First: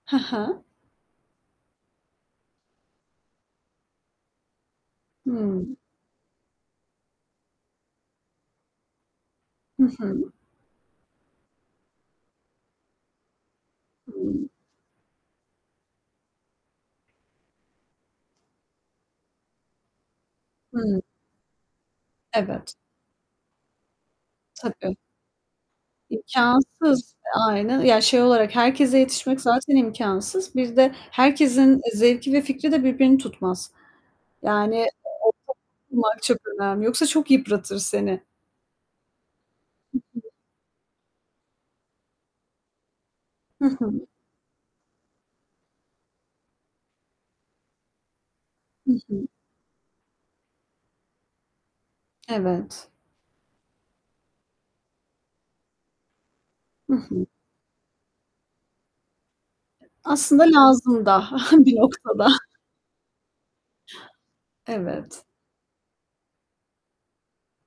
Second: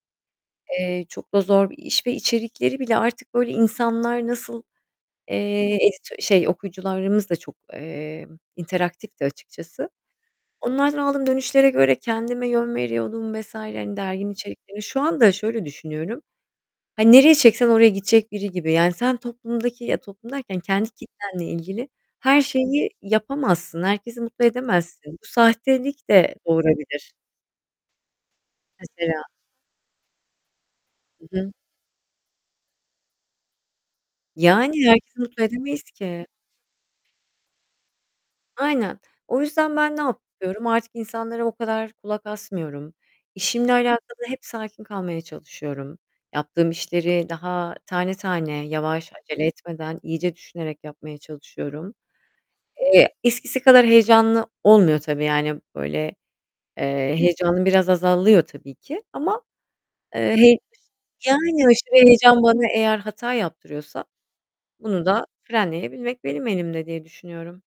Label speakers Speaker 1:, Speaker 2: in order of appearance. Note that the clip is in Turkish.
Speaker 1: Hı hı.
Speaker 2: Eee, çok da zor bir iş ve içerikleri bile artık, böyle, insanlar nasıl, eee,
Speaker 1: Hımm.
Speaker 2: editö şey, okuyucularımız da çok, eee, interaktifti
Speaker 1: Hı
Speaker 2: açıkçası.
Speaker 1: hı.
Speaker 2: Onlardan aldığım dönüşlere göre kendime yön veriyordum vs. hani, derginin
Speaker 1: Hımm.
Speaker 2: içerikleri Şu anda şöyle düşünüyorum. Hani, nereye çeksen oraya gidecek biri gibi, yani, sen toplumdaki ya, toplum derken kendi
Speaker 1: Hı.
Speaker 2: kitlenle ilgili her
Speaker 1: Evet.
Speaker 2: şeyi yapamazsın. Herkesi mutlu
Speaker 1: Tabii.
Speaker 2: edemezsin. Bu sahtelik de doğurabilir.
Speaker 1: İmkânsız. Aynen, ya, şey olarak, herkese
Speaker 2: Mesela.
Speaker 1: yetişmek zaten imkânsız. Bir de
Speaker 2: Hı hı.
Speaker 1: herkesin, eee, zevki ve fikri de birbirini tutmaz.
Speaker 2: Yani,
Speaker 1: Yani,
Speaker 2: herkesi
Speaker 1: o
Speaker 2: mutlu
Speaker 1: çok
Speaker 2: edemeyiz
Speaker 1: bunlar
Speaker 2: ki.
Speaker 1: çok önemli, yoksa çok yıpratır seni.
Speaker 2: Aynen. O yüzden ben
Speaker 1: Hı
Speaker 2: ne
Speaker 1: hı.
Speaker 2: yapıyorum? Artık insanlara o kadar kulak asmıyorum.
Speaker 1: Hı
Speaker 2: İşimle
Speaker 1: hı.
Speaker 2: alakalı hep sakin kalmaya çalışıyorum. Yaptığım işleri daha tane tane,
Speaker 1: Hı
Speaker 2: yavaş,
Speaker 1: hı.
Speaker 2: acele etmeden, iyice düşünerek yapmaya çalışıyorum.
Speaker 1: Evet.
Speaker 2: Eee, eskisi kadar heyecanlı olmuyor tabii, yani böyle,
Speaker 1: Hı
Speaker 2: eee,
Speaker 1: hı.
Speaker 2: heyecanın biraz azalıyor tabii ki ama, eee
Speaker 1: Aslında
Speaker 2: [unintelligible]
Speaker 1: lazım da
Speaker 2: yani,
Speaker 1: bir
Speaker 2: aşırı
Speaker 1: noktada.
Speaker 2: heyecan bana eğer hata yaptırıyorsa bunu
Speaker 1: Evet.
Speaker 2: da frenleyebilmek benim elimde diye düşünüyorum.